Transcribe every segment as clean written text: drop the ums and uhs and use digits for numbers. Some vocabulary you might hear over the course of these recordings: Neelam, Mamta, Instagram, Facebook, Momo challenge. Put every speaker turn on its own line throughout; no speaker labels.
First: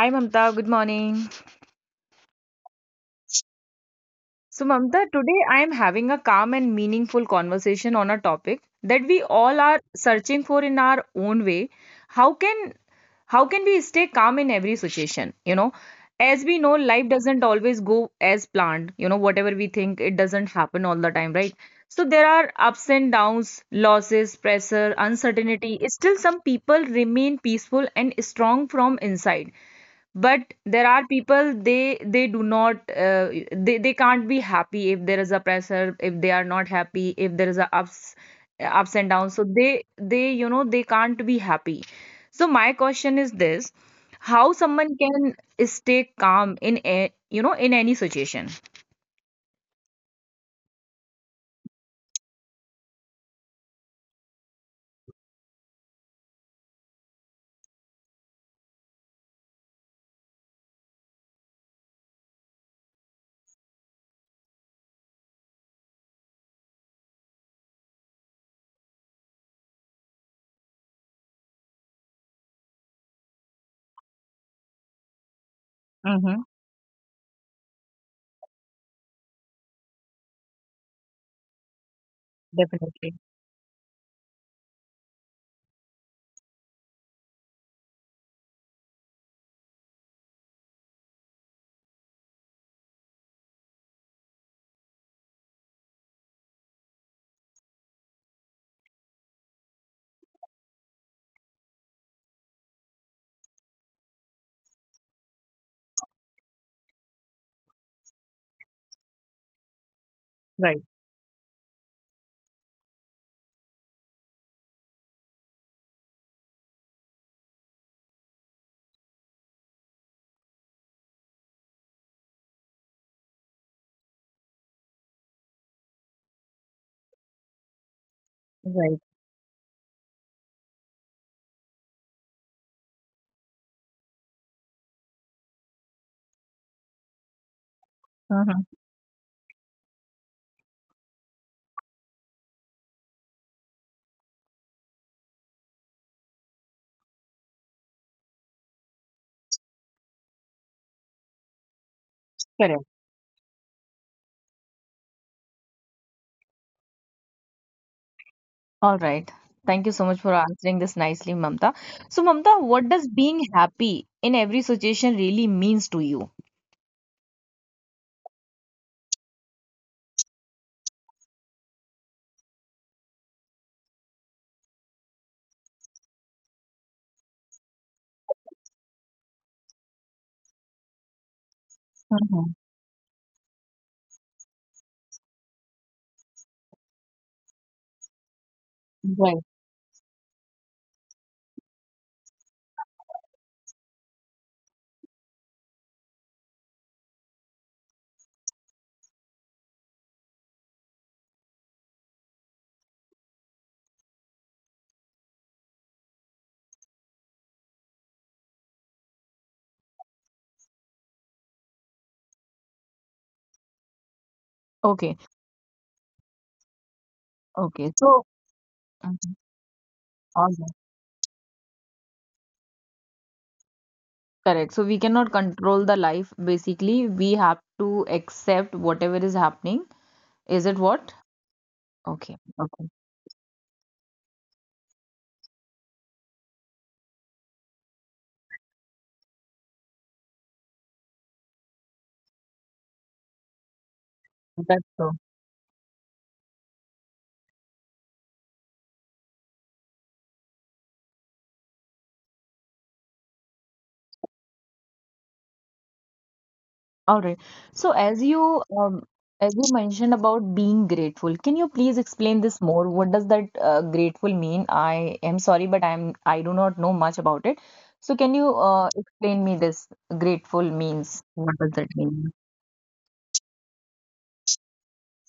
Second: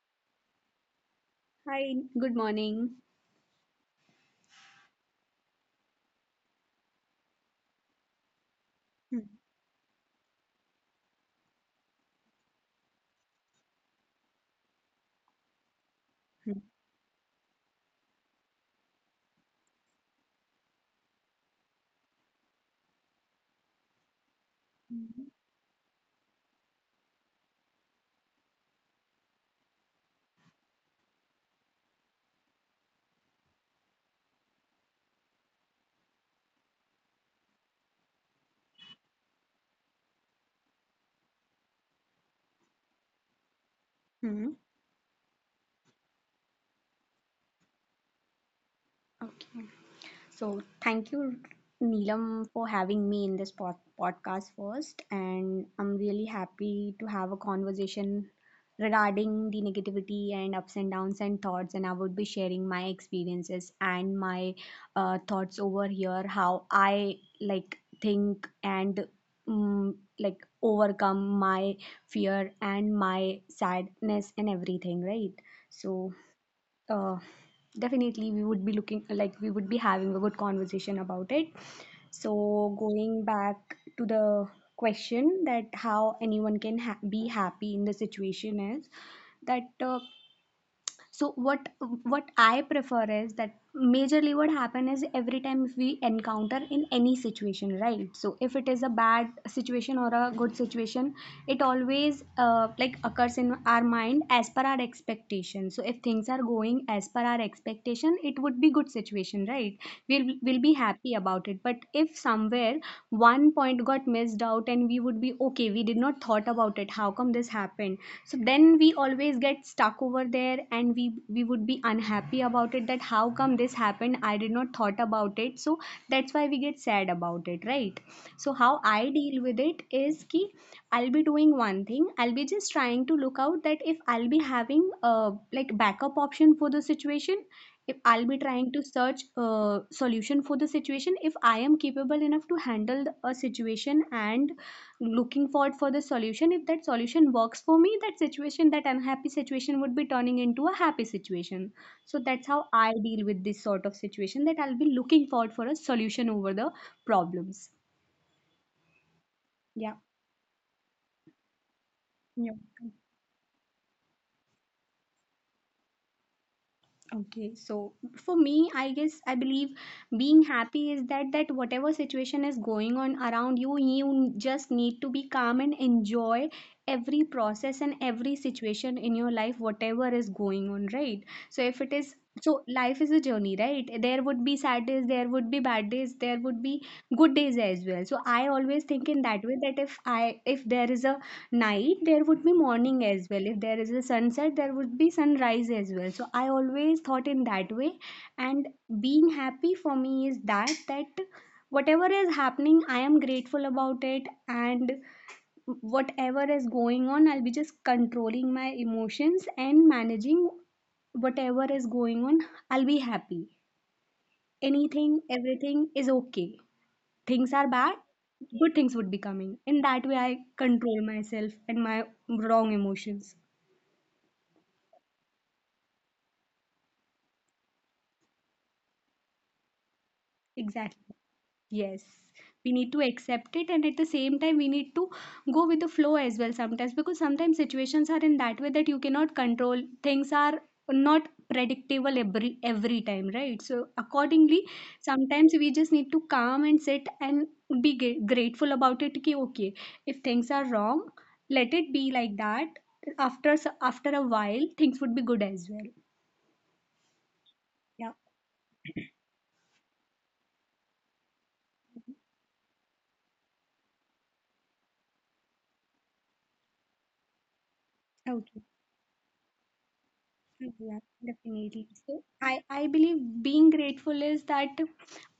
Hi Mamta, good morning.
Hi, good morning.
So Mamta, today I am having a calm and meaningful conversation on a topic that we
Hmm.
all are searching for in our own way. How can how can we stay calm in every situation? You know, as we
Hmm.
know, life doesn't always go as planned. You know, whatever we think, it doesn't happen all the time, right? So there are ups and downs, losses, pressure,
Hmm.
uncertainty. Still, some people remain peaceful and strong from inside, but there are people, they do not they can't be happy if there is a pressure, if they are not happy, if there is a ups and downs, so they they can't be happy. So my question is this:
Hmm.
how someone can stay calm in a, you know in any situation.
Okay. So thank you, Neelam, for having me in this podcast first. And I'm really happy to have a conversation regarding the negativity and ups and downs and thoughts. And I would be sharing my experiences and my thoughts over here, how I like think and like overcome my fear and my sadness and everything, right? So
Mm-hmm.
uh, definitely we would be looking like we would be having a good conversation about it, so
Definitely.
going back to the question that how anyone can be happy in the situation is that so what I prefer is that, majorly, what happen is every time if we encounter in any situation, right? So if it is a bad situation or a good situation, it always like occurs in our mind as per our expectation. So if things are going as per our expectation, it would be good situation, right? We'll be
Right.
happy about it. But if somewhere one point got missed, stressed out, and we would be okay, we did not thought about it, how come this happened. So then we always get stuck over there and we would be unhappy about it, that how come this happened, I did not thought about it. So that's why we get sad about it, right? So how I
Right.
deal with it is ki, I'll be doing one thing. I'll be just trying to look out that if I'll be having a, like, backup option for the situation, if I'll be
Mm-hmm.
trying to search a solution for the situation, if I am capable enough to handle a situation and looking forward for the solution. If that solution works for me, that situation, that unhappy situation, would be turning into a happy situation. So that's how I deal with this sort of situation, that I'll be looking forward for a solution over the problems.
All right. Thank you
Yeah.
so much for answering this nicely, Mamta. So,
Yeah.
Mamta, what does being happy in every situation really means to you?
Okay. So for me, I guess I believe being happy is that that whatever situation is going on around you, you just need to be calm and enjoy every process and every situation in your life, whatever is going on, right? So if it is, so
Mhm.
life is a journey, right? There would be sad days, there would be bad days, there would be good days as well. So I always think in that
Right.
way, that if there is a night, there would be morning as well. If there is a sunset, there would be sunrise as well. So I always thought in that way. And being happy for me is that that whatever is happening, I am grateful about it, and whatever is going on, I'll be just controlling my emotions and managing whatever is going on. I'll be happy. Anything,
Okay.
everything is okay. Things are bad,
Okay. So,
good things would be coming.
mhm,
In that way I
all right.
control myself and my wrong emotions.
Correct. So, we cannot control the life. Basically, we have to accept whatever is happening. Is it
Exactly.
what?
Yes,
Okay.
we need to
Okay.
accept it, and at the same time, we need to go with the flow as well sometimes, because sometimes situations are in that way that you cannot control. Things are not predictable every time, right? So accordingly,
That's so.
sometimes we just need to calm and sit and be grateful about it. Ki, okay, if things are wrong, let it be like that. After after a while, things would be good as well.
All right. So
Yeah.
as you mentioned about being grateful, can you please explain this more? What does that grateful mean? I am sorry, but I do not know much about it. So can
Okay.
you explain me this grateful
Yeah,
means? What does
definitely.
that
So
mean?
I believe being grateful is that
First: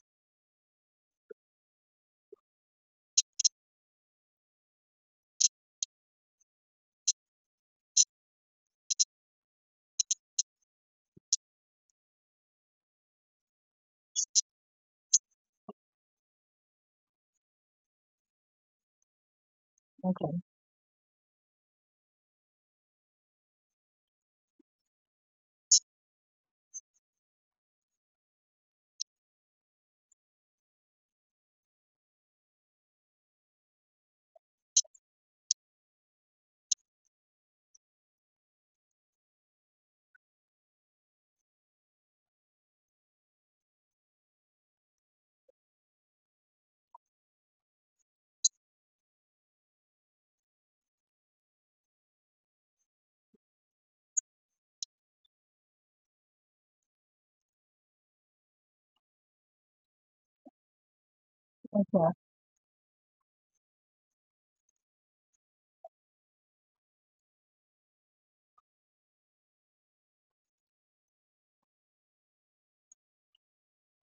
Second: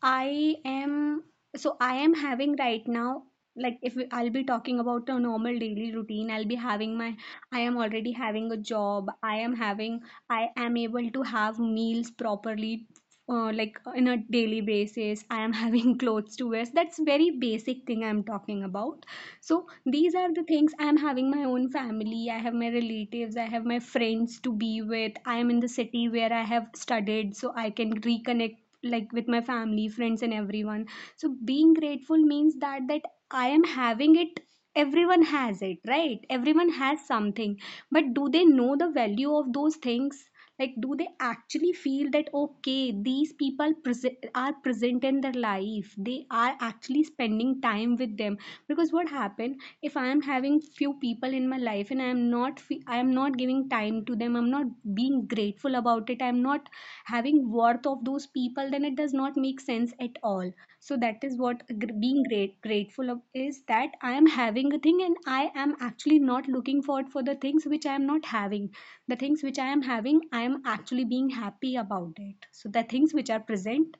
I am, so I am having right now, like if I'll be talking about a normal daily routine, I'll be having my, I am already having a job, I am having, I am able to have meals properly, like in a daily basis I am having clothes to wear. That's very basic thing I'm talking about. So these are
Okay.
the things I'm having, my own family, I have my relatives, I have my friends to be with. I am in the city where I have studied, so I can reconnect, like, with my family, friends, and everyone. So being grateful means that that I am having it. Everyone has it, right? Everyone has something, but do they know the value of those things? Like, do they actually feel that, okay, these people are present in their life, they are actually spending time with them? Because what happened, if I am having few people in my life and I am not I am not giving time to them, I'm not being grateful about it, I'm not having worth of those people, then it does not make sense at all. So that is what being great grateful of is, that I am having a thing and I am actually not looking forward for the things which I am not having. The things which I am having, I am actually being happy about it. So the things which are present,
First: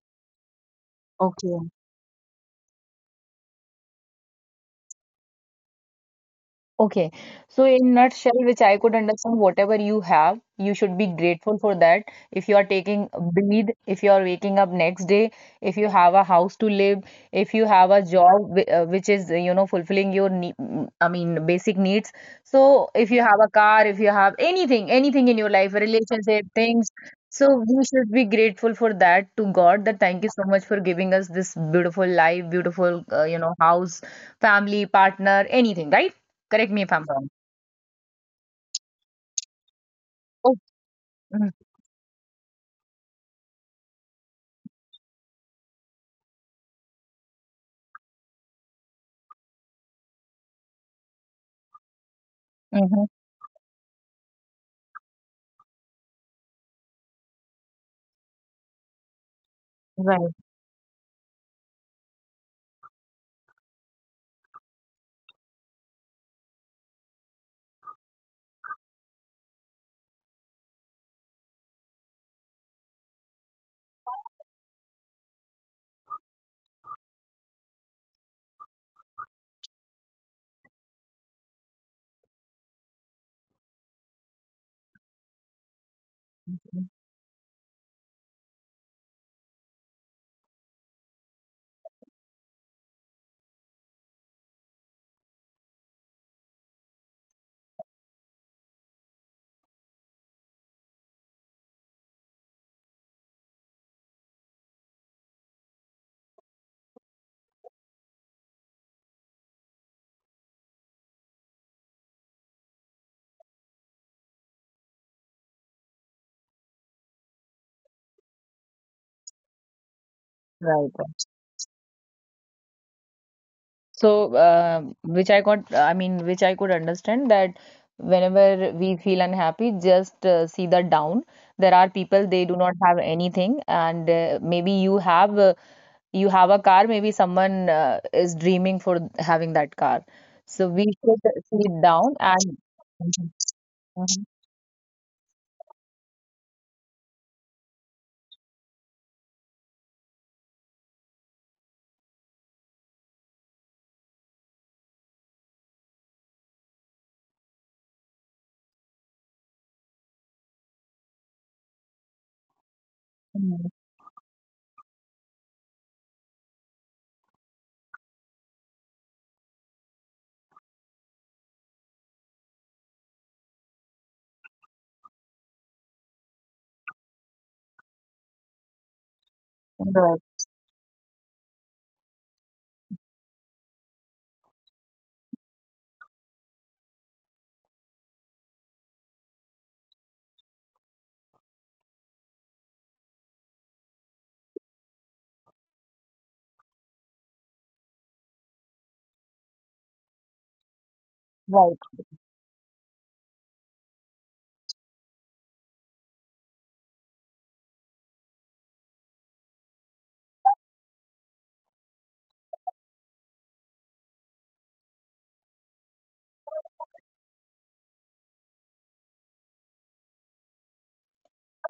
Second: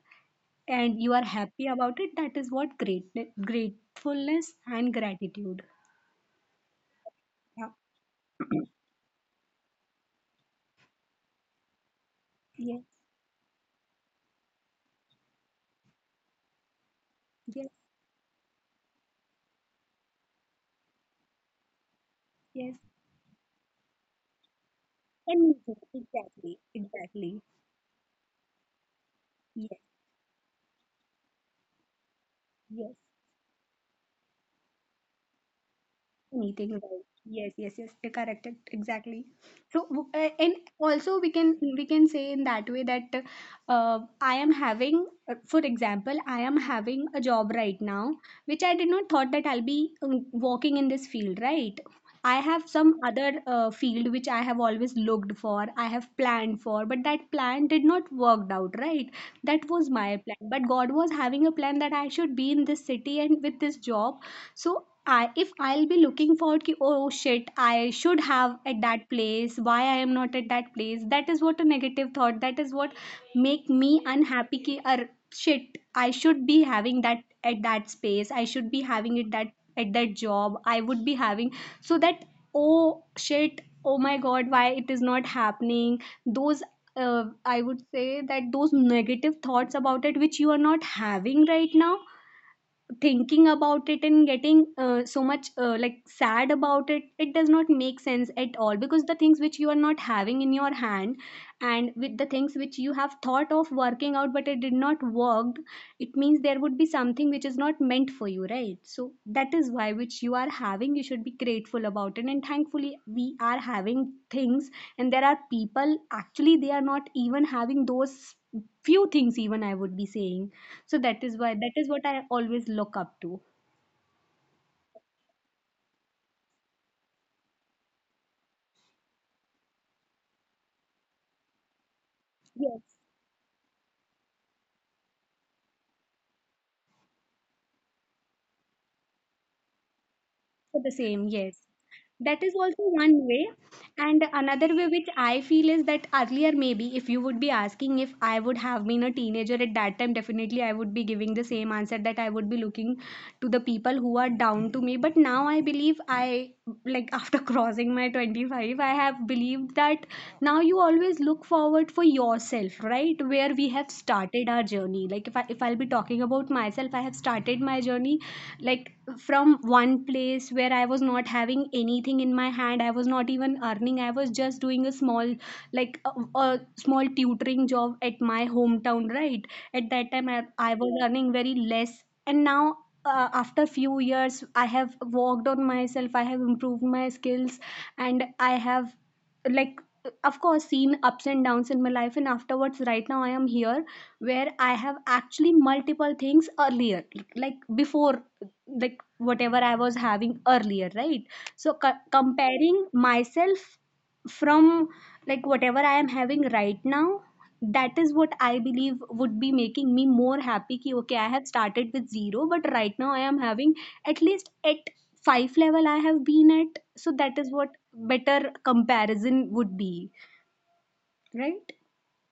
and you are
Okay.
happy about it, that is what great gratefulness and gratitude.
Okay, so
Yeah.
in nutshell, which I could understand, whatever you have, you should be grateful for that. If you are
Yes.
taking a breathe, if you are waking up next day, if you have a house to live, if you
Yes.
have a job which is you know fulfilling your I mean basic needs.
Yes.
So if you have a car, if you have anything, anything in
And
your life,
music.
a relationship,
Exactly.
things.
Exactly.
So we should be grateful for that to
Yes.
God. That thank you so much for giving us this beautiful life,
Yes.
beautiful you know house, family, partner, anything, right?
Meeting
Correct me if
right.
I'm wrong.
Yes, yes, yes. You're correct. Exactly. So, and
Oh.
also we can
Mhm,
we can say in that way that, uh, I am having, for example, I am having a job right now, which I did not thought that I'll be working in this field, right? I have some
mhm.
other field which I have always looked for, I have planned for, but that plan did not worked out, right? That was my plan.
Right,
But God was having a plan that I should be in this city and with this job. So I, if I'll be looking forward, ki, oh shit, I should have at that place, why I am not at that place, that is what a negative thought, that is what make me unhappy, ki, ar, shit, I should be having that at that space, I should be having it, that at that job I would be having, so that, oh shit, oh my god, why it is not happening, those, I would say that those negative thoughts about it which you are not having right now, thinking about it and getting so much like sad about it, it does not make sense at all. Because the things which you are not having in your hand, and with the things which you have thought of working out but it did not work, it means there would be something which is not meant for you, right? So that is why, which you are having, you should be grateful about it, and thankfully we are having things, and there are people actually, they are not even having those few things even, I would be saying. So that is
right,
why, that
right.
is what I always look up to.
So, which I got, I mean, which I could understand that whenever we feel unhappy, just see the down. There are people
Yes.
they do not have anything, and maybe you have a car. Maybe someone is dreaming for having that car.
For the
So
same,
we
yes.
should see it
That is
down
also one
and
way.
mhm,
And another
mhm,
way which I feel is that, earlier, maybe if you would be asking, if I would have been a teenager at that time, definitely I would be giving the same answer, that I would be looking to the people who are down to me. But now I believe I, like, after crossing my 25, I have believed that now you always look forward for yourself, right? Where we have
mhm.
started our journey, like if I'll be talking about myself, I have started my journey, like, from one place where I was not having anything in my hand. I was not even earning. I was just doing a small, like a small tutoring job at my hometown, right? At that time, I
Right,
was earning very less. And now, after few years, I have worked on myself, I have improved my skills, and I have, like, of course, seen ups and downs in my life. And afterwards, right now I am here, where I have actually multiple things earlier, like before, like whatever I was having earlier, right? So
right.
comparing myself from, like, whatever I am having right now, that is what I believe would be making me more happy. Ki, okay, I have started with zero, but right now I am having at least at five level I have been at. So that is what better comparison would be, right?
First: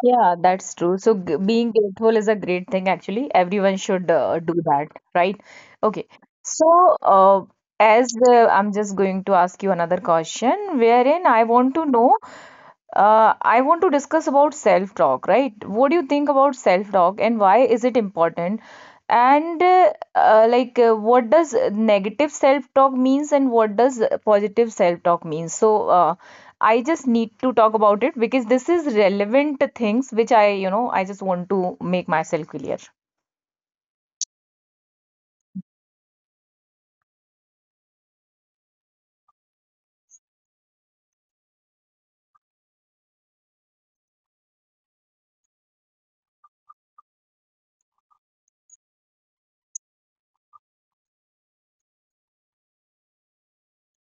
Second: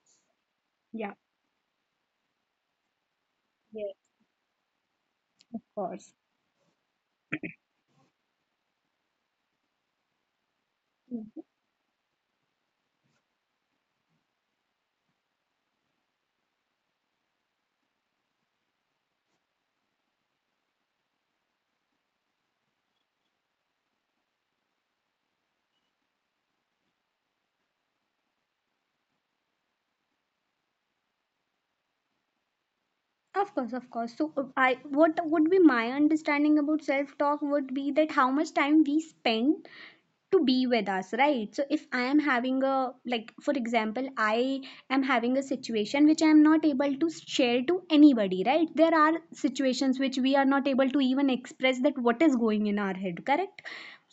Yeah, that's true.
Yeah.
So g being grateful is a great thing, actually. Everyone
Yes,
should do that, right?
of
Okay.
course.
So, uh, as I'm just going to ask you another question, wherein
Mhm.
I want to know I want to discuss about self-talk, right? What do you think about self-talk and why is it important? And what does negative self-talk means and what does positive self-talk means? So, I just need to talk about it because this is relevant things which I, you know, I just want to make myself clear.
Of course, of course. So, I what would be my understanding about self talk would be that how much time we spend to be with us, right? So if I am having a, like for example, I am having a situation which I am not able to share to anybody, right? There are situations which we are not able to even express, that what is going in our head, correct?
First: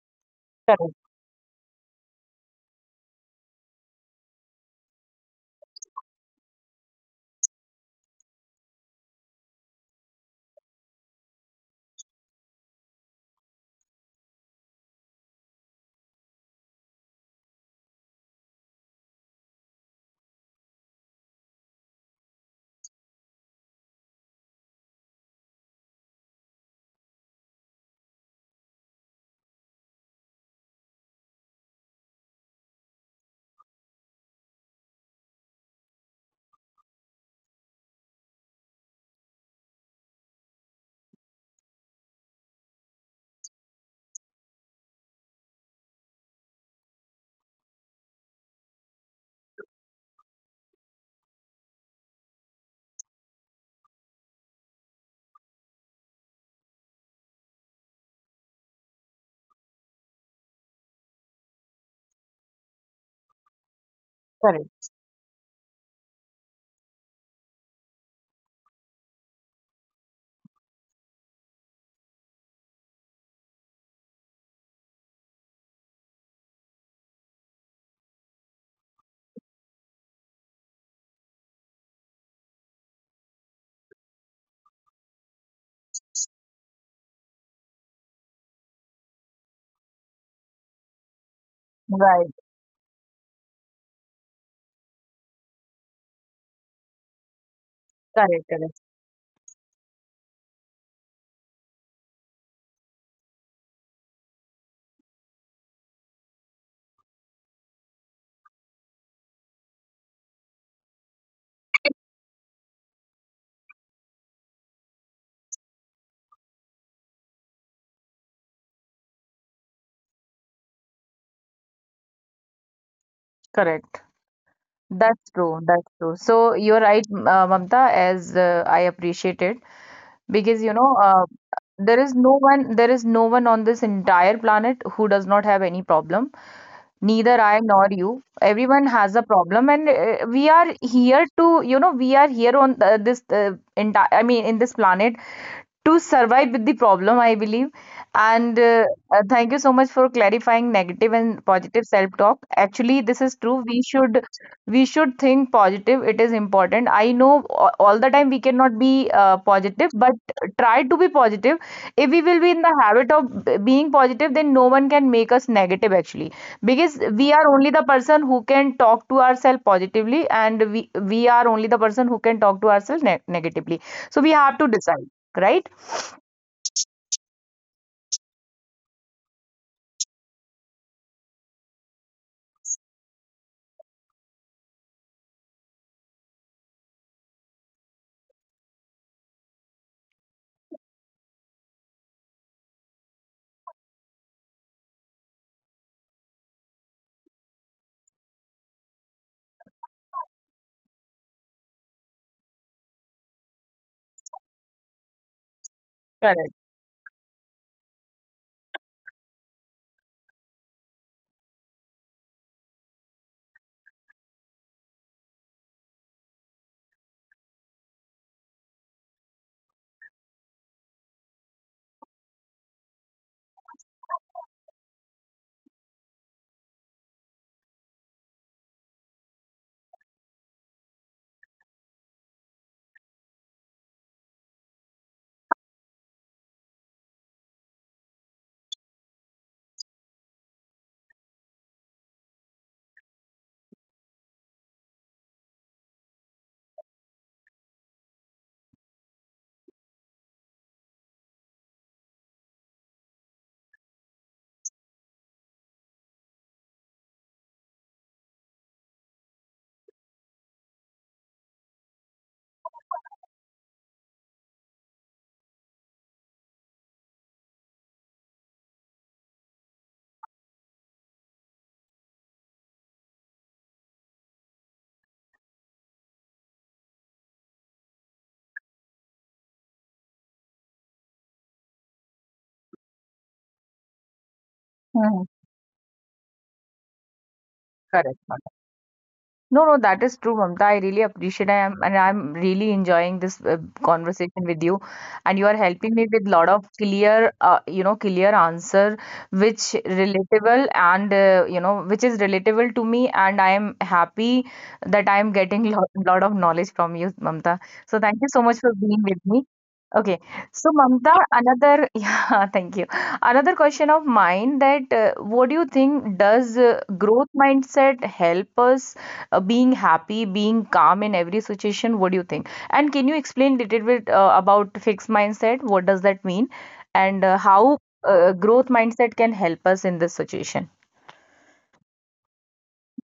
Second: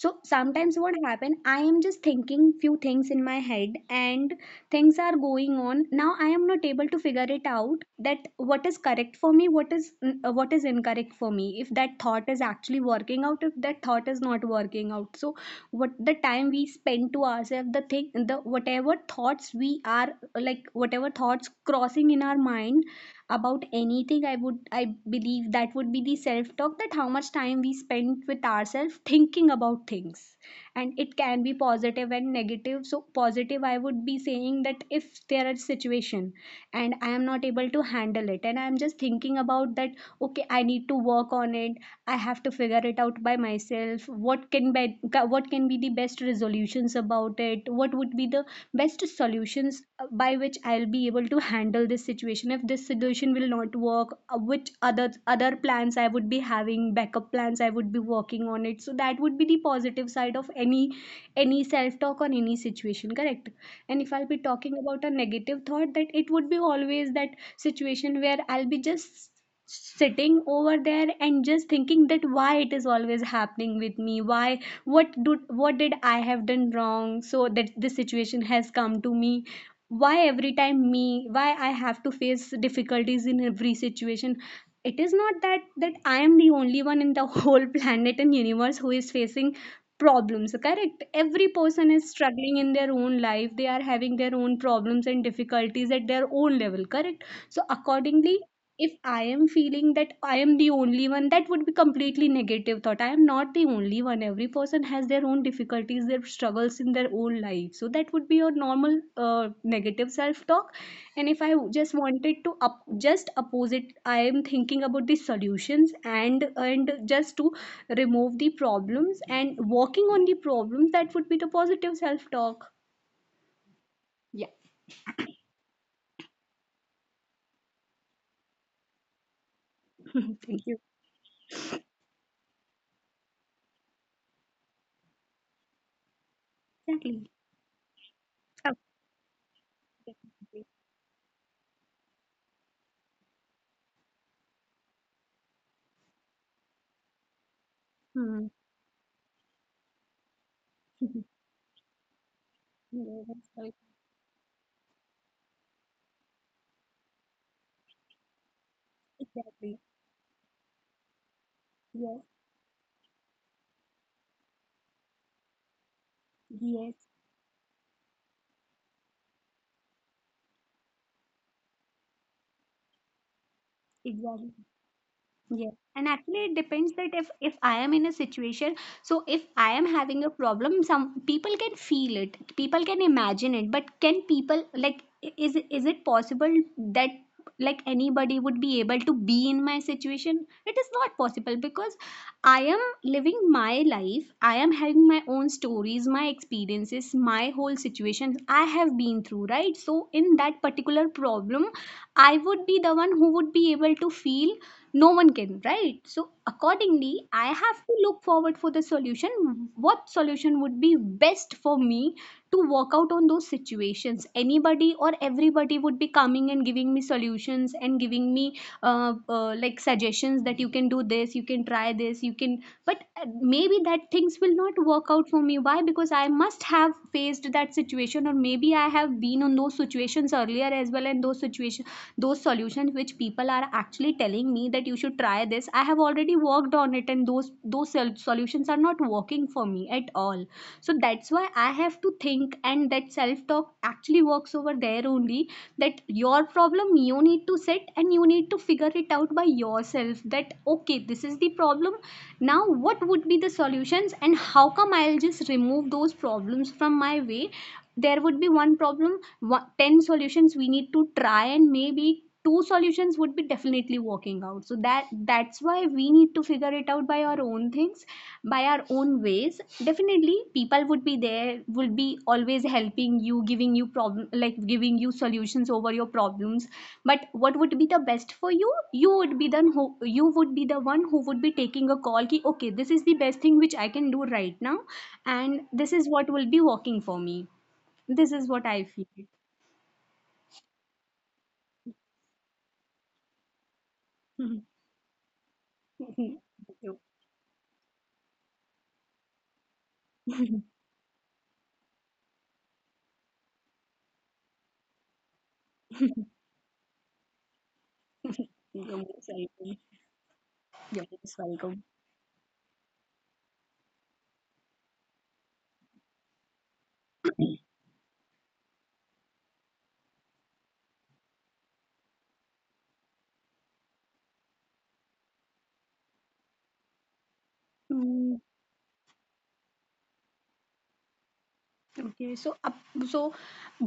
So sometimes what
Correct,
happen, I am just thinking few things in my head and things are going on. Now I am not able to figure it out that what is correct for me, what is incorrect for me, if that thought is actually working out, if that thought is not working out. So what the time we spend to ourselves, the thing, the whatever thoughts we are, like whatever thoughts crossing in our mind about anything, I would, I believe that would be the self talk, that how much time we spend with ourselves thinking about things. And it can be positive and negative. So positive I would be saying that if there are situation and I am not able to handle it and I am just thinking about that, okay, I need to work on it, I have to figure it out by myself, what can be, what can be the best resolutions about it, what would be the best solutions by which I'll be able to handle this situation. If this solution will not work, which other plans I would be having, backup plans I would be working on it. So that would be the positive side of any self talk on any situation, correct? And if I'll be talking
correct,
about a negative thought, that it would be always that situation where I'll be just sitting over there and just thinking that why it is always happening with me, why, what do, what did I have done wrong so that this situation has come to me, why every time me, why I have to face difficulties in every situation. It is not that that I am the only one in the whole planet and universe who is facing problems, correct? Every person is
right,
struggling in their own life. They are having their own problems and difficulties at their own level, correct? So accordingly,
correct, correct,
if I am feeling that I am the only one, that would be completely negative thought. I am not the only one. Every person has their own difficulties, their struggles in their own life. So that would be your normal negative self talk. And if I just wanted to up, just opposite, I am thinking about the solutions and just to remove the problems and working on the problems. That would be the positive self talk.
correct.
Yeah.
That's true, that's true. So you're right, Mamta, as I appreciate it because
Thank
you
you.
know, there is no one, there is no one on this entire planet who does not have any problem.
Exactly.
Neither I nor you. Everyone has a problem, and we are here to, you know, we are here on this entire, I mean, in this planet to survive with the problem, I believe.
Hmm.
And thank you so much for clarifying negative and positive self-talk. Actually, this
Yeah,
is
that's
true.
right.
We should think positive. It is important. I know all the time we cannot be
Exactly.
positive, but try to be positive. If we
Yes.
will be in the habit of being positive, then no one can make us negative actually,
Yes.
because we are only the person who can talk to ourselves positively, and we are only the person who can talk to ourselves ne negatively. So we
Exactly.
have to decide, right?
Yes. And actually, it depends that if I am in a situation, so if I am having a problem, some people can feel it, people can imagine it, but can people like I- is it possible that like anybody would be able to be in my situation? It is not possible, because I am living my life, I am having my own stories, my experiences, my whole situations I have been through, right? So in that particular problem, I would be the one who would be able to feel, no one can, right? So
correct.
accordingly, I have to look forward for the solution, what solution would be best for me to work out on those situations. Anybody or everybody would be coming and giving me solutions and giving me like suggestions that you can do this, you can try this, you can, but maybe that things will not work out for me. Why? Because I must have faced that situation or maybe I have been on those situations earlier as well, and those situations, those solutions which people are actually telling me that you should try this, I have already worked on it, and those solutions are not working for me at all. So that's why I have to think, and that self talk actually works over there only, that your problem, you need to sit and you need to figure it out by yourself, that okay, this is the problem, now what would be the solutions, and how come I'll just remove those problems from my way. There would be one problem, one, 10 solutions we need to try, and maybe two solutions would be definitely working out. So that's why we need to figure it out by our own things, by our own ways. Definitely people would be, there would be always helping you, giving you problem, like giving you solutions over your problems, but what would be the best for you, you would be the who, you would be the one who would be taking a call ki okay, this is the best thing which I can do right now, and
hmm,
this
hmm.
is what will be working for me. This is what I feel.
Correct. No, no, that is true, Mamta. I really appreciate I am and I'm really enjoying this conversation with you and you are
you,
helping me
you're
with lot of clear you know clear answer which relatable and you know which is relatable to me and I am happy that I am getting lot of knowledge from you, Mamta. So thank you so
most
much for
welcome.
being with me. Okay,
You're most
so
welcome.
Mamta, another yeah, thank you. Another question of mine that what do you think does growth mindset help us? Being happy, being calm in every situation? What do you think? And can you explain little bit about fixed mindset? What does that mean? And
Mm,
how growth mindset can help us in this situation?
okay, so up, so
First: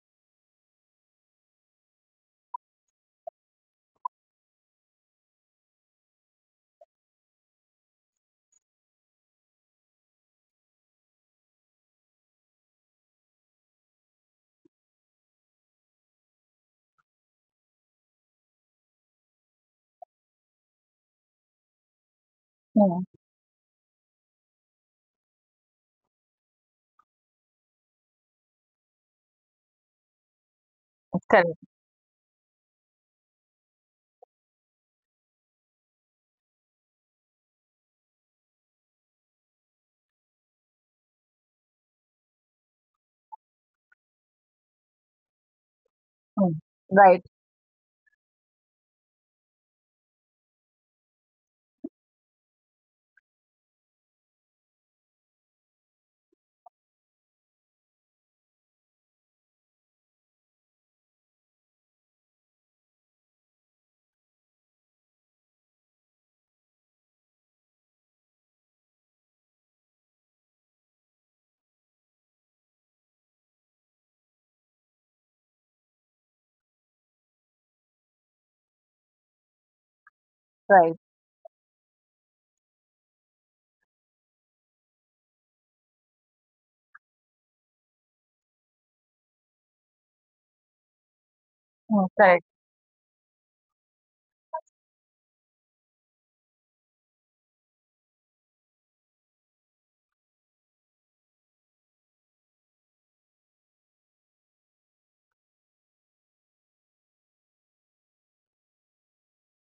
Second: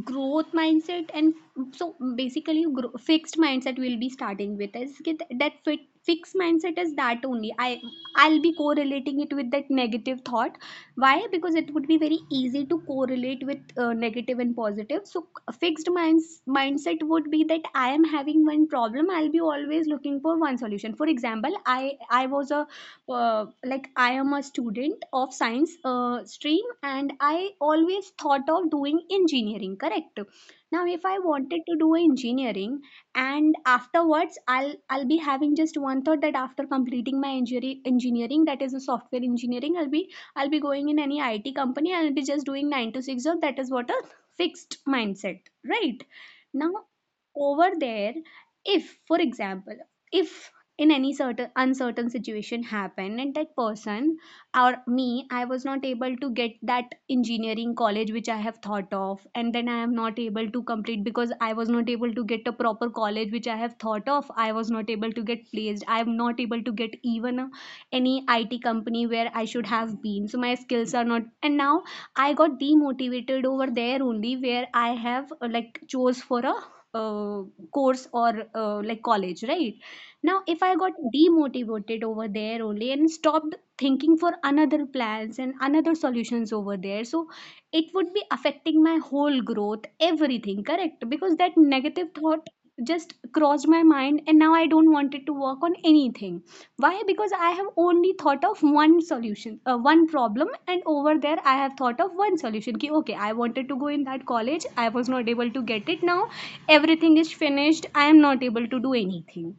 growth mindset and, so basically grow, fixed mindset we'll be starting with, is get that fit, fixed mindset is that only. I'll be correlating it with that negative thought. Why? Because it would be very easy to correlate with negative and positive. So a fixed minds mindset would be that I am having one problem, I'll be always looking for one solution. For example, I was a
Hmm.
like, I am a student of science stream, and I always thought of doing engineering, correct? Now, if I
Correct.
wanted to do engineering and afterwards I'll be having just one thought that after completing my engineering, that is a software engineering, I'll be going in any IT company, I'll be just doing 9 to 6 job. That is what a fixed mindset, right?
Hmm.
Now
Right.
over there, if for example, if in any certain uncertain situation happen and that person or me, I was not able to get that engineering college which I have thought of, and then I am not able to complete because I was not able to get a proper college which I have thought of, I was not able to get placed, I am not able to get even a, any IT company where I should have been, so my skills are not, and now I got demotivated over there only, where I have like chose for a uh, course or like college, right? Now, if I got
Right.
demotivated over there only and stopped thinking for another plans and another solutions over there, so it would be affecting my whole growth, everything, correct? Because that
Hmm.
negative
Correct.
thought just crossed my mind, and now I don't want it to work on anything. Why? Because I have only thought of one solution, one problem, and over there I have thought of one solution. Ki, okay, I wanted to go in that college, I was not able to get it. Now everything is finished, I am not able to do anything.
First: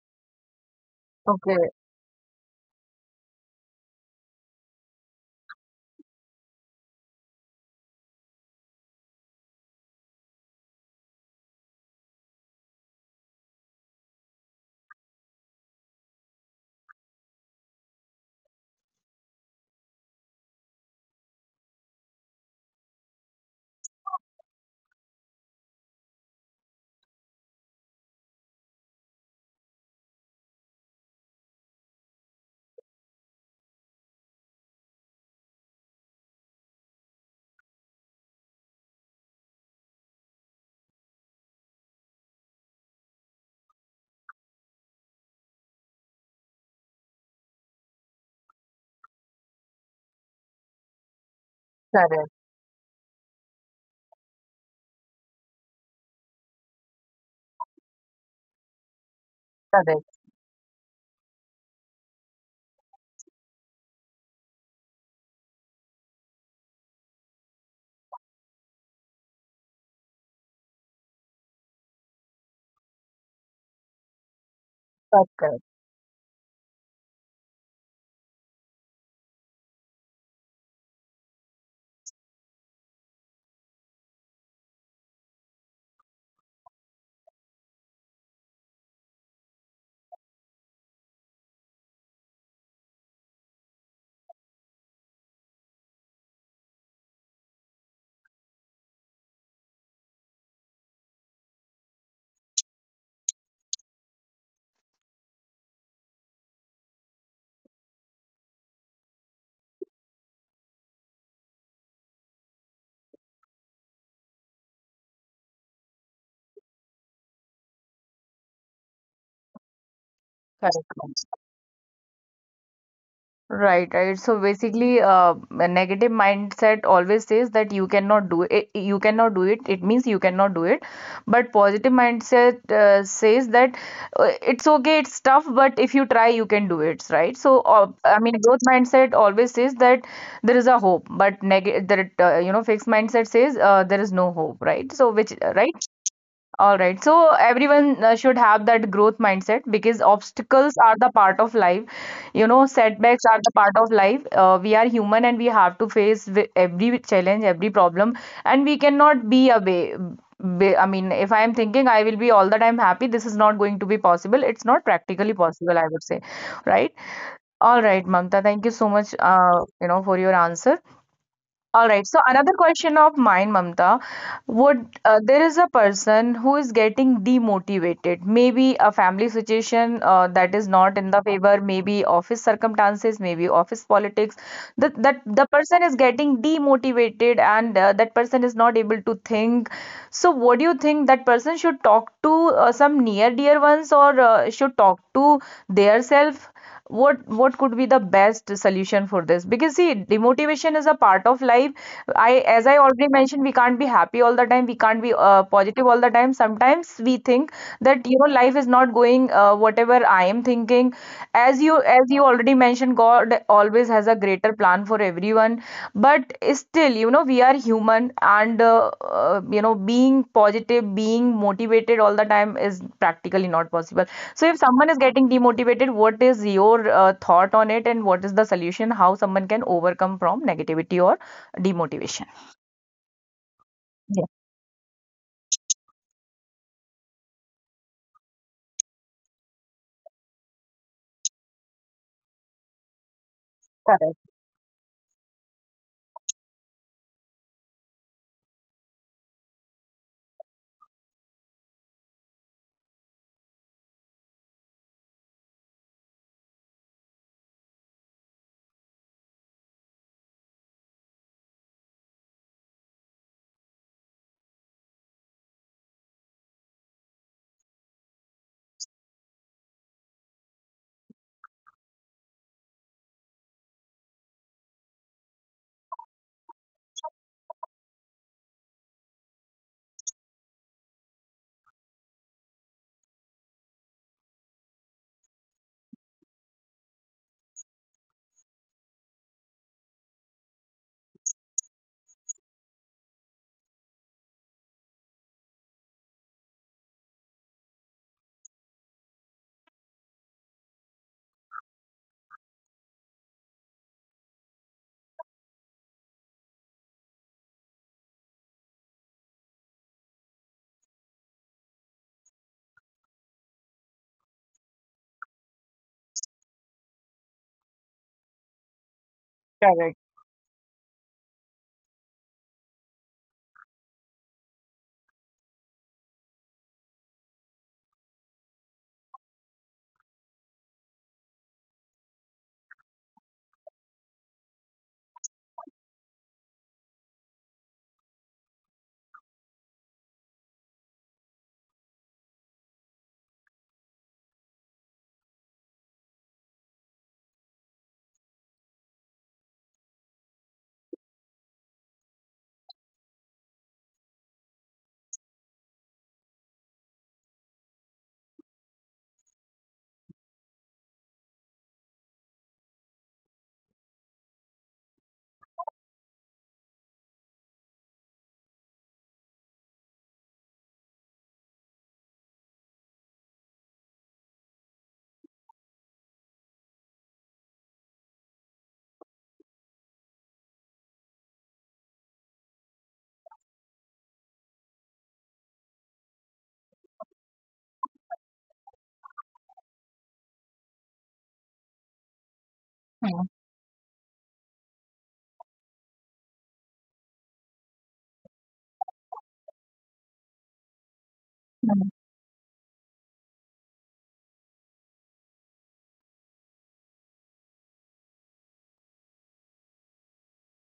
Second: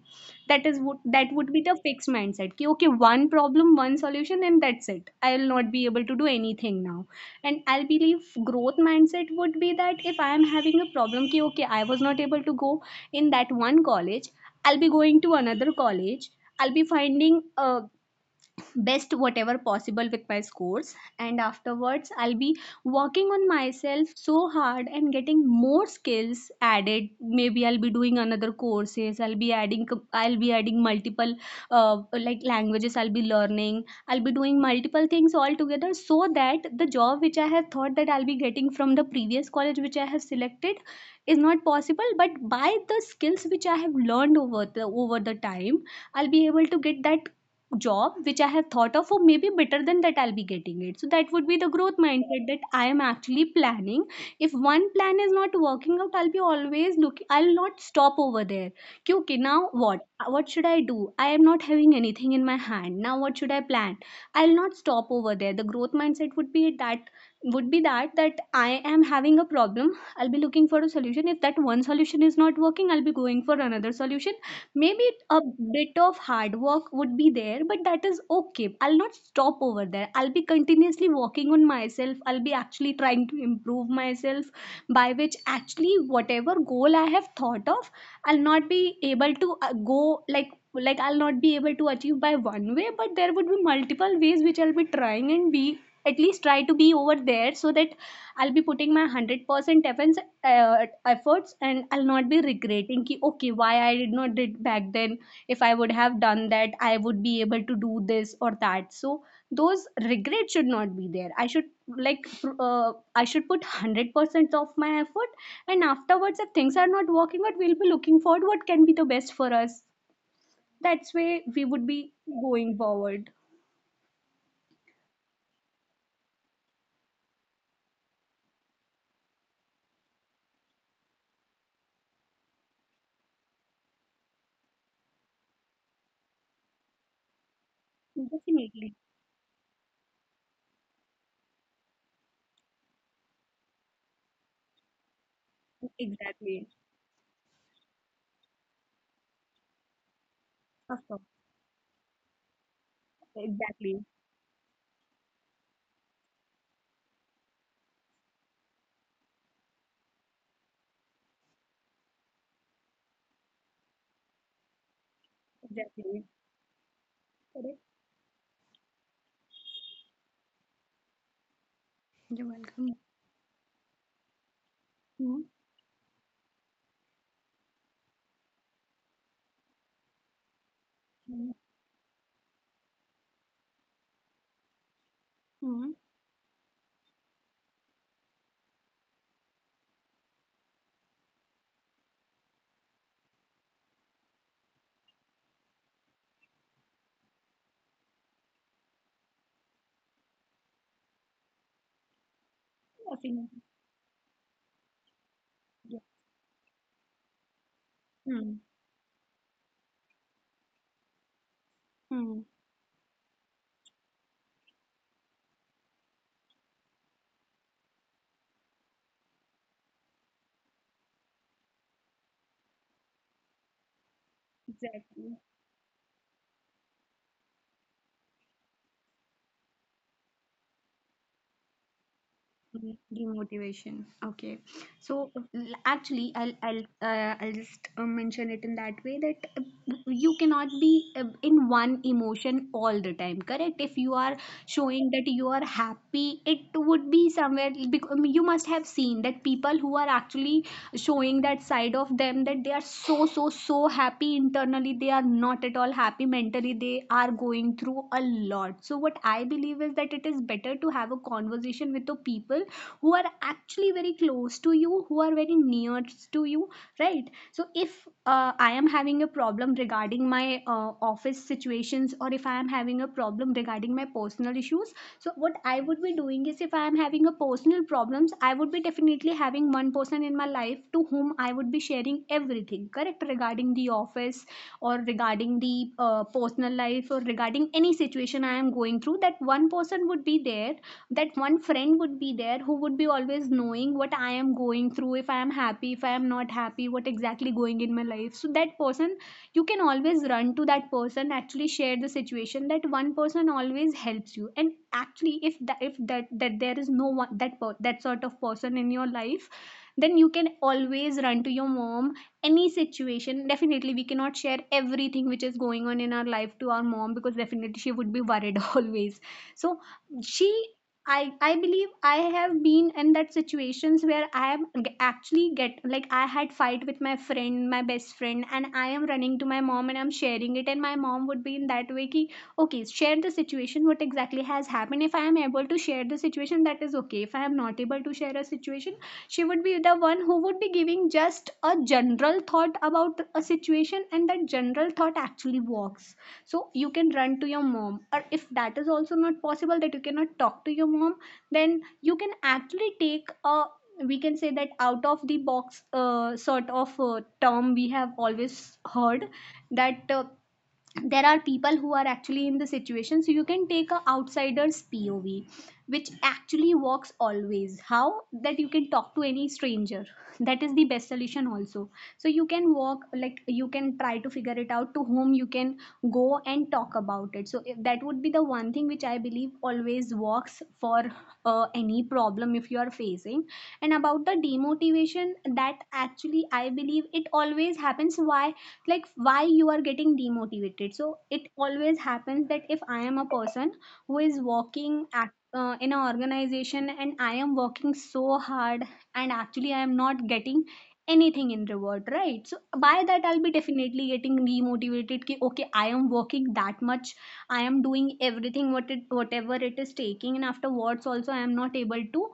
That is would, that would be
Okay.
the fixed mindset ki, okay, one problem, one solution, and that's it, I will not be able to do anything now. And I believe growth mindset would be that if I am having a problem ki, okay, I was not able to go in that one college, I'll be going to another college, I'll be finding a best whatever possible with my scores, and afterwards I'll be working on myself so hard and getting more skills added, maybe I'll be doing another courses, I'll be adding multiple like languages I'll be learning, I'll be doing multiple things all together, so that the job which I have thought that I'll be getting from the previous college which I have selected is not possible, but by the skills which I have learned over the time, I'll be able to get that job which I have thought of, or maybe better than that I'll be getting it. So that would be the growth
Correct.
mindset, that I am actually planning. If one plan is not working out, I'll be always looking, I'll not stop over there. कि, okay, now what? What should I do? I am not having anything in my hand. Now what should I plan? I'll not stop over there. The growth mindset would be that that I am having a problem, I'll be looking for a solution. If that one solution is not working, I'll be going for another solution. Maybe
That's
a
correct.
bit of hard work would be there, but that is okay. I'll not stop over there. I'll be continuously working on myself. I'll be actually trying to improve myself, by which actually whatever goal I have thought of, I'll not be able to go like I'll not be able to achieve by one way, but there would be multiple ways which I'll be trying and be at least try to be over there so that I'll be putting my 100% efforts and I'll not be regretting ki, okay, why I did not did back then. If I would have done that, I would be able to do this or that. So those regrets should not be there. I should put 100% of my effort, and afterwards if things are not working out, we'll be looking forward what can be the best for us. That's way we would
Correct.
be going forward.
Right, right. So basically, a negative mindset always says that you cannot do it. You cannot do it. It means you cannot do it. But positive mindset says that it's okay, it's tough, but if you try, you can do it. Right. So,
Definitely.
I mean, growth mindset always says that there is a hope, but negative, that you know, fixed mindset says there is no hope. Right. So, which right?
Exactly.
All right. So everyone should have that growth mindset because
Of course.
obstacles are the part of life. You know,
Exactly.
setbacks are the part of life. We are human and we have to face every challenge, every problem, and we cannot be away. I mean, if I am thinking I will be all the time happy, this is not going to be possible. It's not practically
Exactly.
possible, I would say.
Correct.
Right? All right, Mamta. Thank you so much, you know, for your answer.
You're
All right.
welcome.
So another question of mine, Mamta,
Mm-hmm.
would there is a person who is getting demotivated? Maybe a family situation that is not in the favor, maybe office circumstances, maybe office politics. That
Mm-hmm.
that the person is getting demotivated, and that person is not able to think. So, what do you think that person should talk to? Some near dear ones or should talk to their self, what could be the best solution for this, because see demotivation is a part of life. I, as
Definitely.
I already mentioned, we can't be happy all the time. We can't be
Yeah.
positive all the time. Sometimes we think
Mm-hmm.
that, you know, life is not going whatever I am thinking. As you already mentioned, God always has a greater plan for everyone, but still, you know, we are human, and you know, being positive, being motivated all the time is practically not possible. So
Exactly.
if someone is getting demotivated, what is your thought on it, and what is the solution? How someone can overcome from negativity or demotivation?
Demotivation. Okay.
Yes,
So actually, I'll just mention it in that way that you cannot be in one emotion all the time, correct? If you are
correct,
showing that you are happy, it would be somewhere, because you must have seen that people who are actually showing that side of them that they are so so so happy internally, they are not at all happy mentally. They are going through a lot. So what I believe is that it is better to have a conversation with the people who are actually very close to you, who are very near to you, right? So if I am having a problem regarding my office situations, or if I am having a problem regarding my personal issues, so what I would be doing is, if I am having a personal problems, I would be definitely having one person in my life to whom I would be sharing everything, correct, regarding the office or regarding the personal life or regarding any situation I am going through. That one person would be there. That one friend would be there who would be always knowing what I am going through, if I am happy, if I am not happy, what exactly going in my life. So that person, you can always run to that person, actually share the situation. That one person always helps you. And actually if that there is no one, that sort of person in your life, then you can always run to your mom. Any situation, definitely we cannot share everything which is going on in our life to our mom, because definitely she would be worried always. So she—
correct.
I believe I have been in that situations where I am actually get, like I had fight with my friend, my best friend, and I am running to my mom and I'm sharing it, and my mom would be in that way ki, okay, share the situation, what exactly has happened. If I am able to share the situation, that is okay. If I am not able to share a situation, she would be the one who would be giving just a general thought about a situation, and that general thought actually works. So you can run to your mom, or if that is also not possible, that you cannot talk to your mom, then you can actually take a— we can say that out of the box sort of term we have always heard, that there are people who are actually in the situation, so you can take a outsider's pov, which actually works always. How? That you can talk to any stranger. That is the best solution also. So you can walk, like you can try to figure it out to whom you can go and talk about it. So that would be the one thing which I believe always works for any problem if you are facing. And about the demotivation, that actually I believe it always happens. Why? Like, why you are getting demotivated. So it always happens that if I am a person who is
Hmm,
working at in an organization, and I am working so hard and actually I am not getting anything in reward, right? So by that I'll
hmm,
be definitely getting demotivated ki, okay, I am working that much, I am doing everything what it, whatever it is taking, and afterwards also I am not able to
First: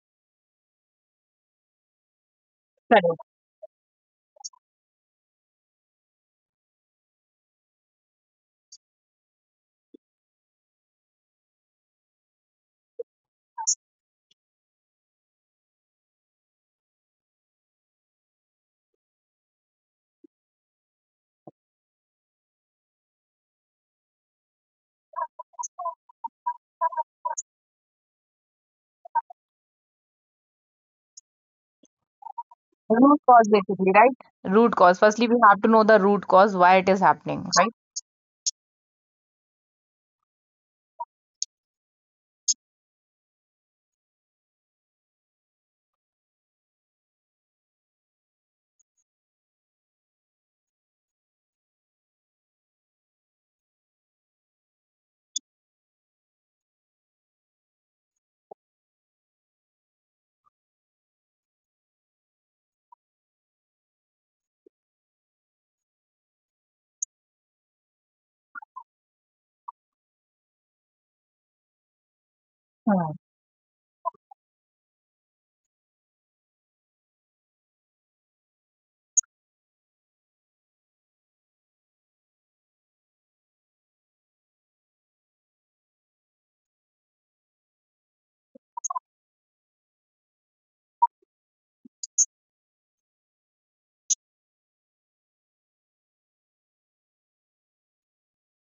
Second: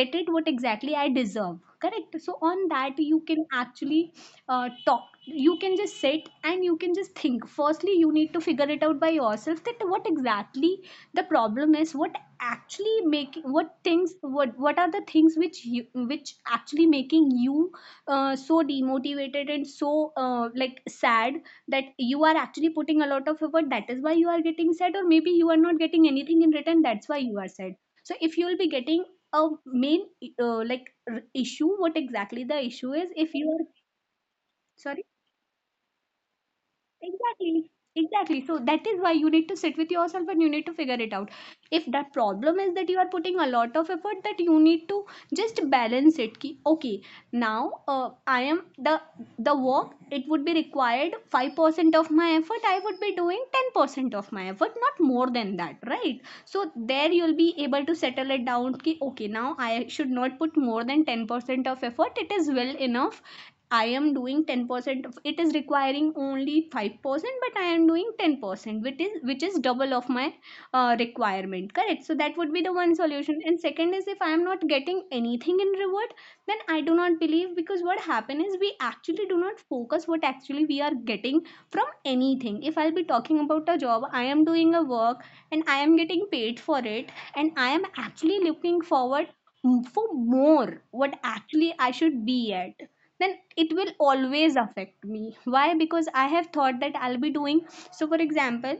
get it what exactly I deserve, correct? So on that you
correct.
can actually talk, you can just sit and you can just think. Firstly, you need to figure it out by yourself that what exactly the problem is, what actually make, what things, what are the things which you, which actually making you so demotivated and so like sad. That you are actually putting a lot of effort, that is why you are getting sad, or maybe you are not getting anything in return, that's why you are sad. So if you will be getting a main like issue what exactly the issue is, if
Root
you are—
cause basically, right? Root
sorry.
cause firstly we have to know the root cause why it is happening,
Exactly.
right?
Exactly. So that is why you need to sit with yourself and you need to figure it out. If that problem is that you are putting a lot of effort, that you need to just balance it. Ki, okay, now I am the work. It would be required 5% of my effort. I would be doing 10% of my effort, not more than that, right? So there you'll be able to settle it down. Ki, okay, now I should not put more than 10% of effort. It is well enough. I am doing 10% of it is requiring only 5%, but I am doing 10%, which is double of my requirement, correct? So that would be the one
Hmm.
solution. And second is, if I am not getting anything in reward, then I do not believe, because what happen is, we actually do not focus what actually we are getting from anything. If I'll be talking about a job, I am doing a work and I am getting paid for it, and I am actually looking forward for more what actually I should be at, then it will always affect me. Why? Because I have thought that I'll be doing— so for example,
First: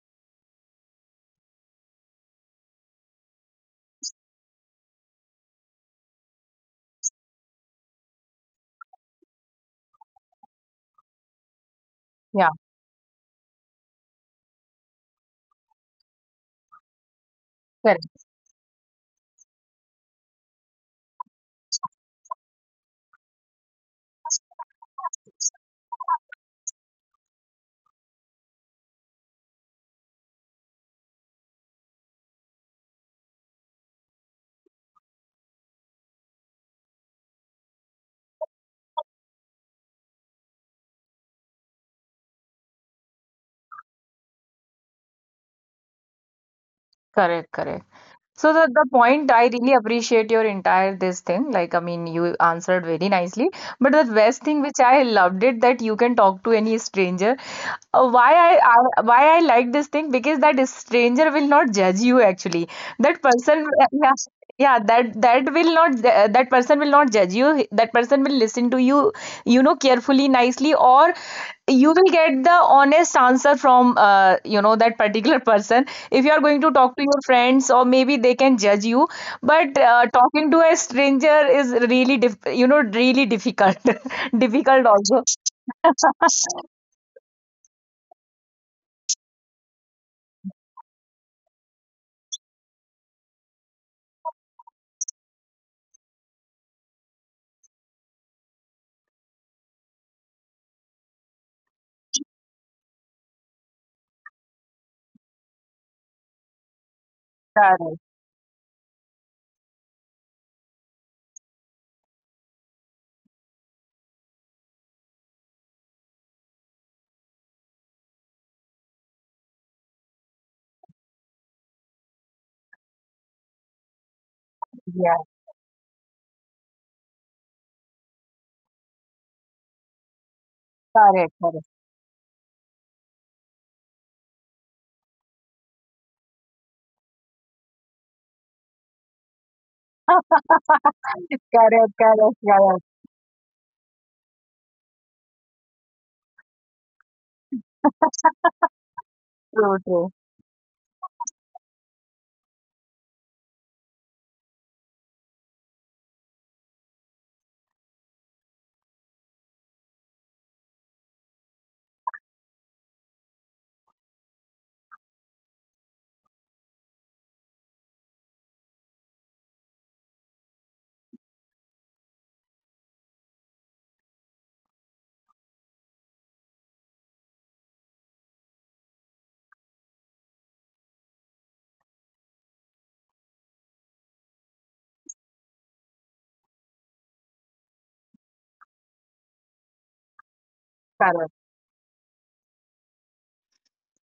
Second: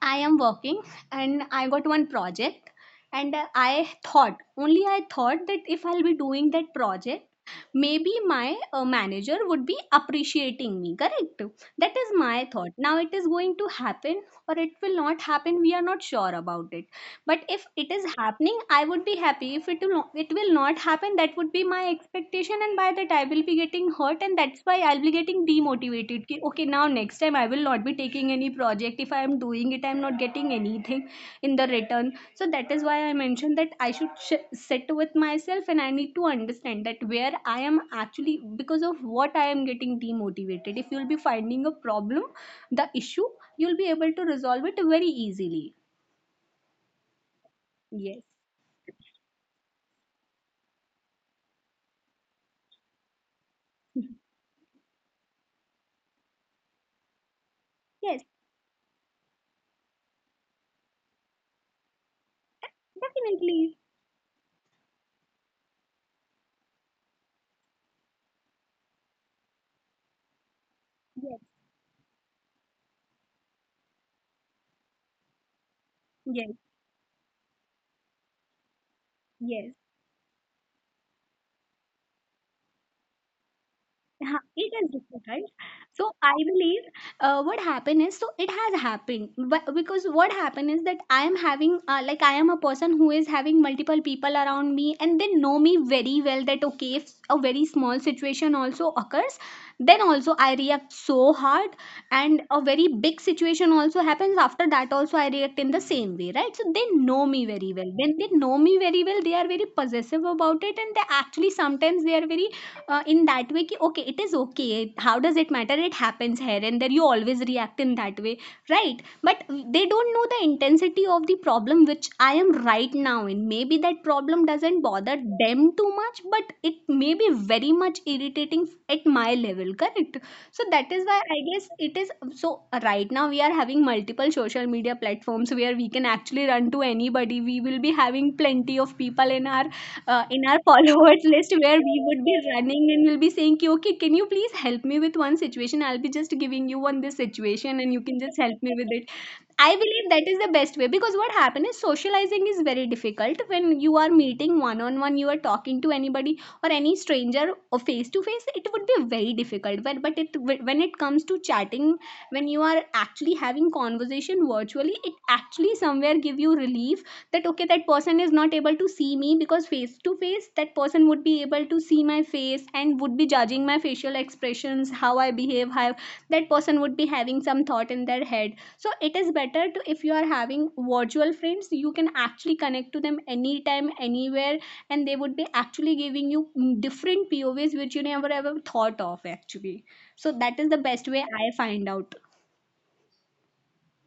I am working and I got one project, and I thought, only I thought, that if I'll be doing that project, maybe my manager would be appreciating me, correct? That is my
Yeah,
thought. Now, it is going to happen or it will not happen, we are not sure about it. But if it is
correct.
happening I would be happy. If it will not, it will not happen, that would be my expectation, and by that I will be getting hurt, and that's why I'll be getting demotivated कि, okay, now next time I will not be taking any project, if I am doing it I am not getting anything in the return. So that is why I mentioned that I should sit with myself, and I need to understand that where I am actually, because of what I am getting demotivated. If you'll be finding a problem, the issue, you'll be able to resolve it very easily.
Correct, correct.
Yes.
So the point, I really appreciate your entire this thing. Like I mean, you answered very nicely. But the best thing which I loved it, that you can talk to any stranger.
Yes.
Why I like this thing because that stranger will not judge you actually. That person
Definitely.
yeah, yeah, that that will not that person will not judge you. That person will listen to you, you know, carefully nicely, or
Yes.
you will get the honest answer from you know that particular person. If you are
Yes.
going to talk to your friends, or maybe they can judge you,
Yes.
but talking to a stranger is really you know really difficult
Yeah, it
difficult
is
also.
different, right? So I believe what happened is, so it has happened, but because what happened is that I am having like, I am a person who is having multiple people around me, and they know me very well, that okay, if a very small situation also occurs, then also I react so hard, and a very big situation also happens, after that also I react in the same way, right? So they know me very well.
Correct,
When they know me very well, they are very possessive about it, and they actually sometimes they are very in that way ki, okay, it is okay, how does it matter, it happens here and there, you always react in that way, right? But they don't know the intensity of the problem which I am right now in. Maybe that problem doesn't bother
yeah,
them too much, but it may be very much irritating at my level, correct? So that is why
correct,
I
correct,
guess it is— so right now we are having multiple social media platforms where we can actually run to anybody. We will be having plenty of people in our followers
correct,
list where
correct,
we would be
correct,
running, and we'll be saying, "Ki, okay, can you please help me with one situation? I'll be just giving you one this situation and you can just help me with it." I
true,
believe
true,
that is the best way, because what happened is, socializing is very difficult. When you are meeting one on one, you are talking to anybody or any stranger or face to face, it would be very difficult. But it, when it comes to chatting, when you are actually having conversation virtually, it actually somewhere give you relief that okay, that person is not able to see me. Because face to face, that person would be able to see my face, and would be judging my facial expressions, how I behave, how that person would be having some thought in their head. So it is better to, if you are having virtual friends, you can actually connect to them anytime anywhere, and they would be actually giving you different povs which you never ever thought of actually. So that is the best way
correct.
I find out.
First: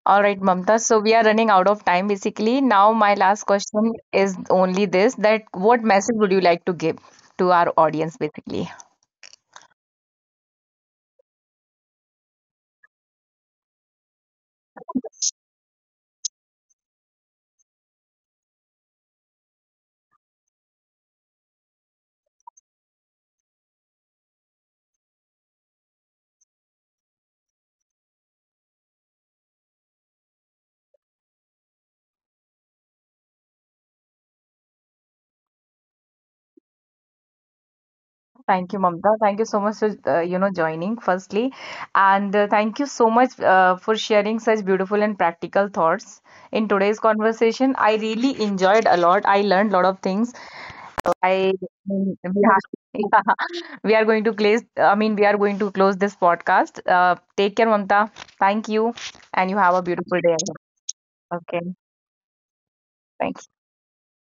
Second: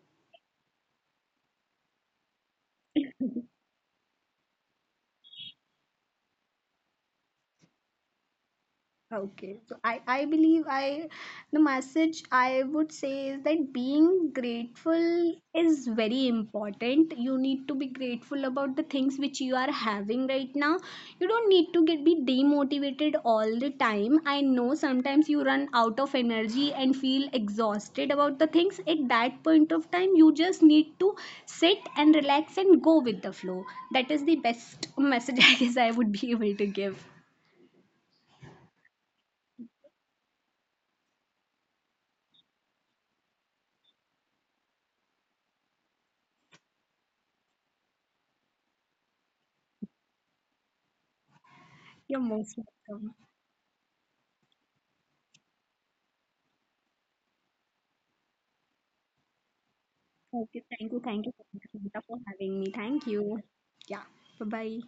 All right, Mamta. So we are running out of time basically. Now, my last question is only this, that what message would you like to give to our audience basically?
Okay, so I believe I— the message I would say is that being grateful is very important. You need to be grateful about the things which you are having right now. You don't need to get be demotivated all the time. I know sometimes you run out of energy and feel exhausted about the things. At that point of time, you just need to sit and relax and go with the flow. That is the best message I guess I would be able to give.
Thank you, Mamta. Thank you so much for you know joining firstly, and thank you so much for sharing such beautiful and practical thoughts in today's conversation. I really enjoyed a lot. I learned a lot of things. I
You're
we
most
are,
welcome.
yeah, we are going to close. I mean, we are going to close this podcast. Take care, Mamta. Thank you, and you have a beautiful day
Okay,
ahead.
thank you,
Okay,
Sunita, for having me. Thank you.
thank you.
Yeah, bye bye.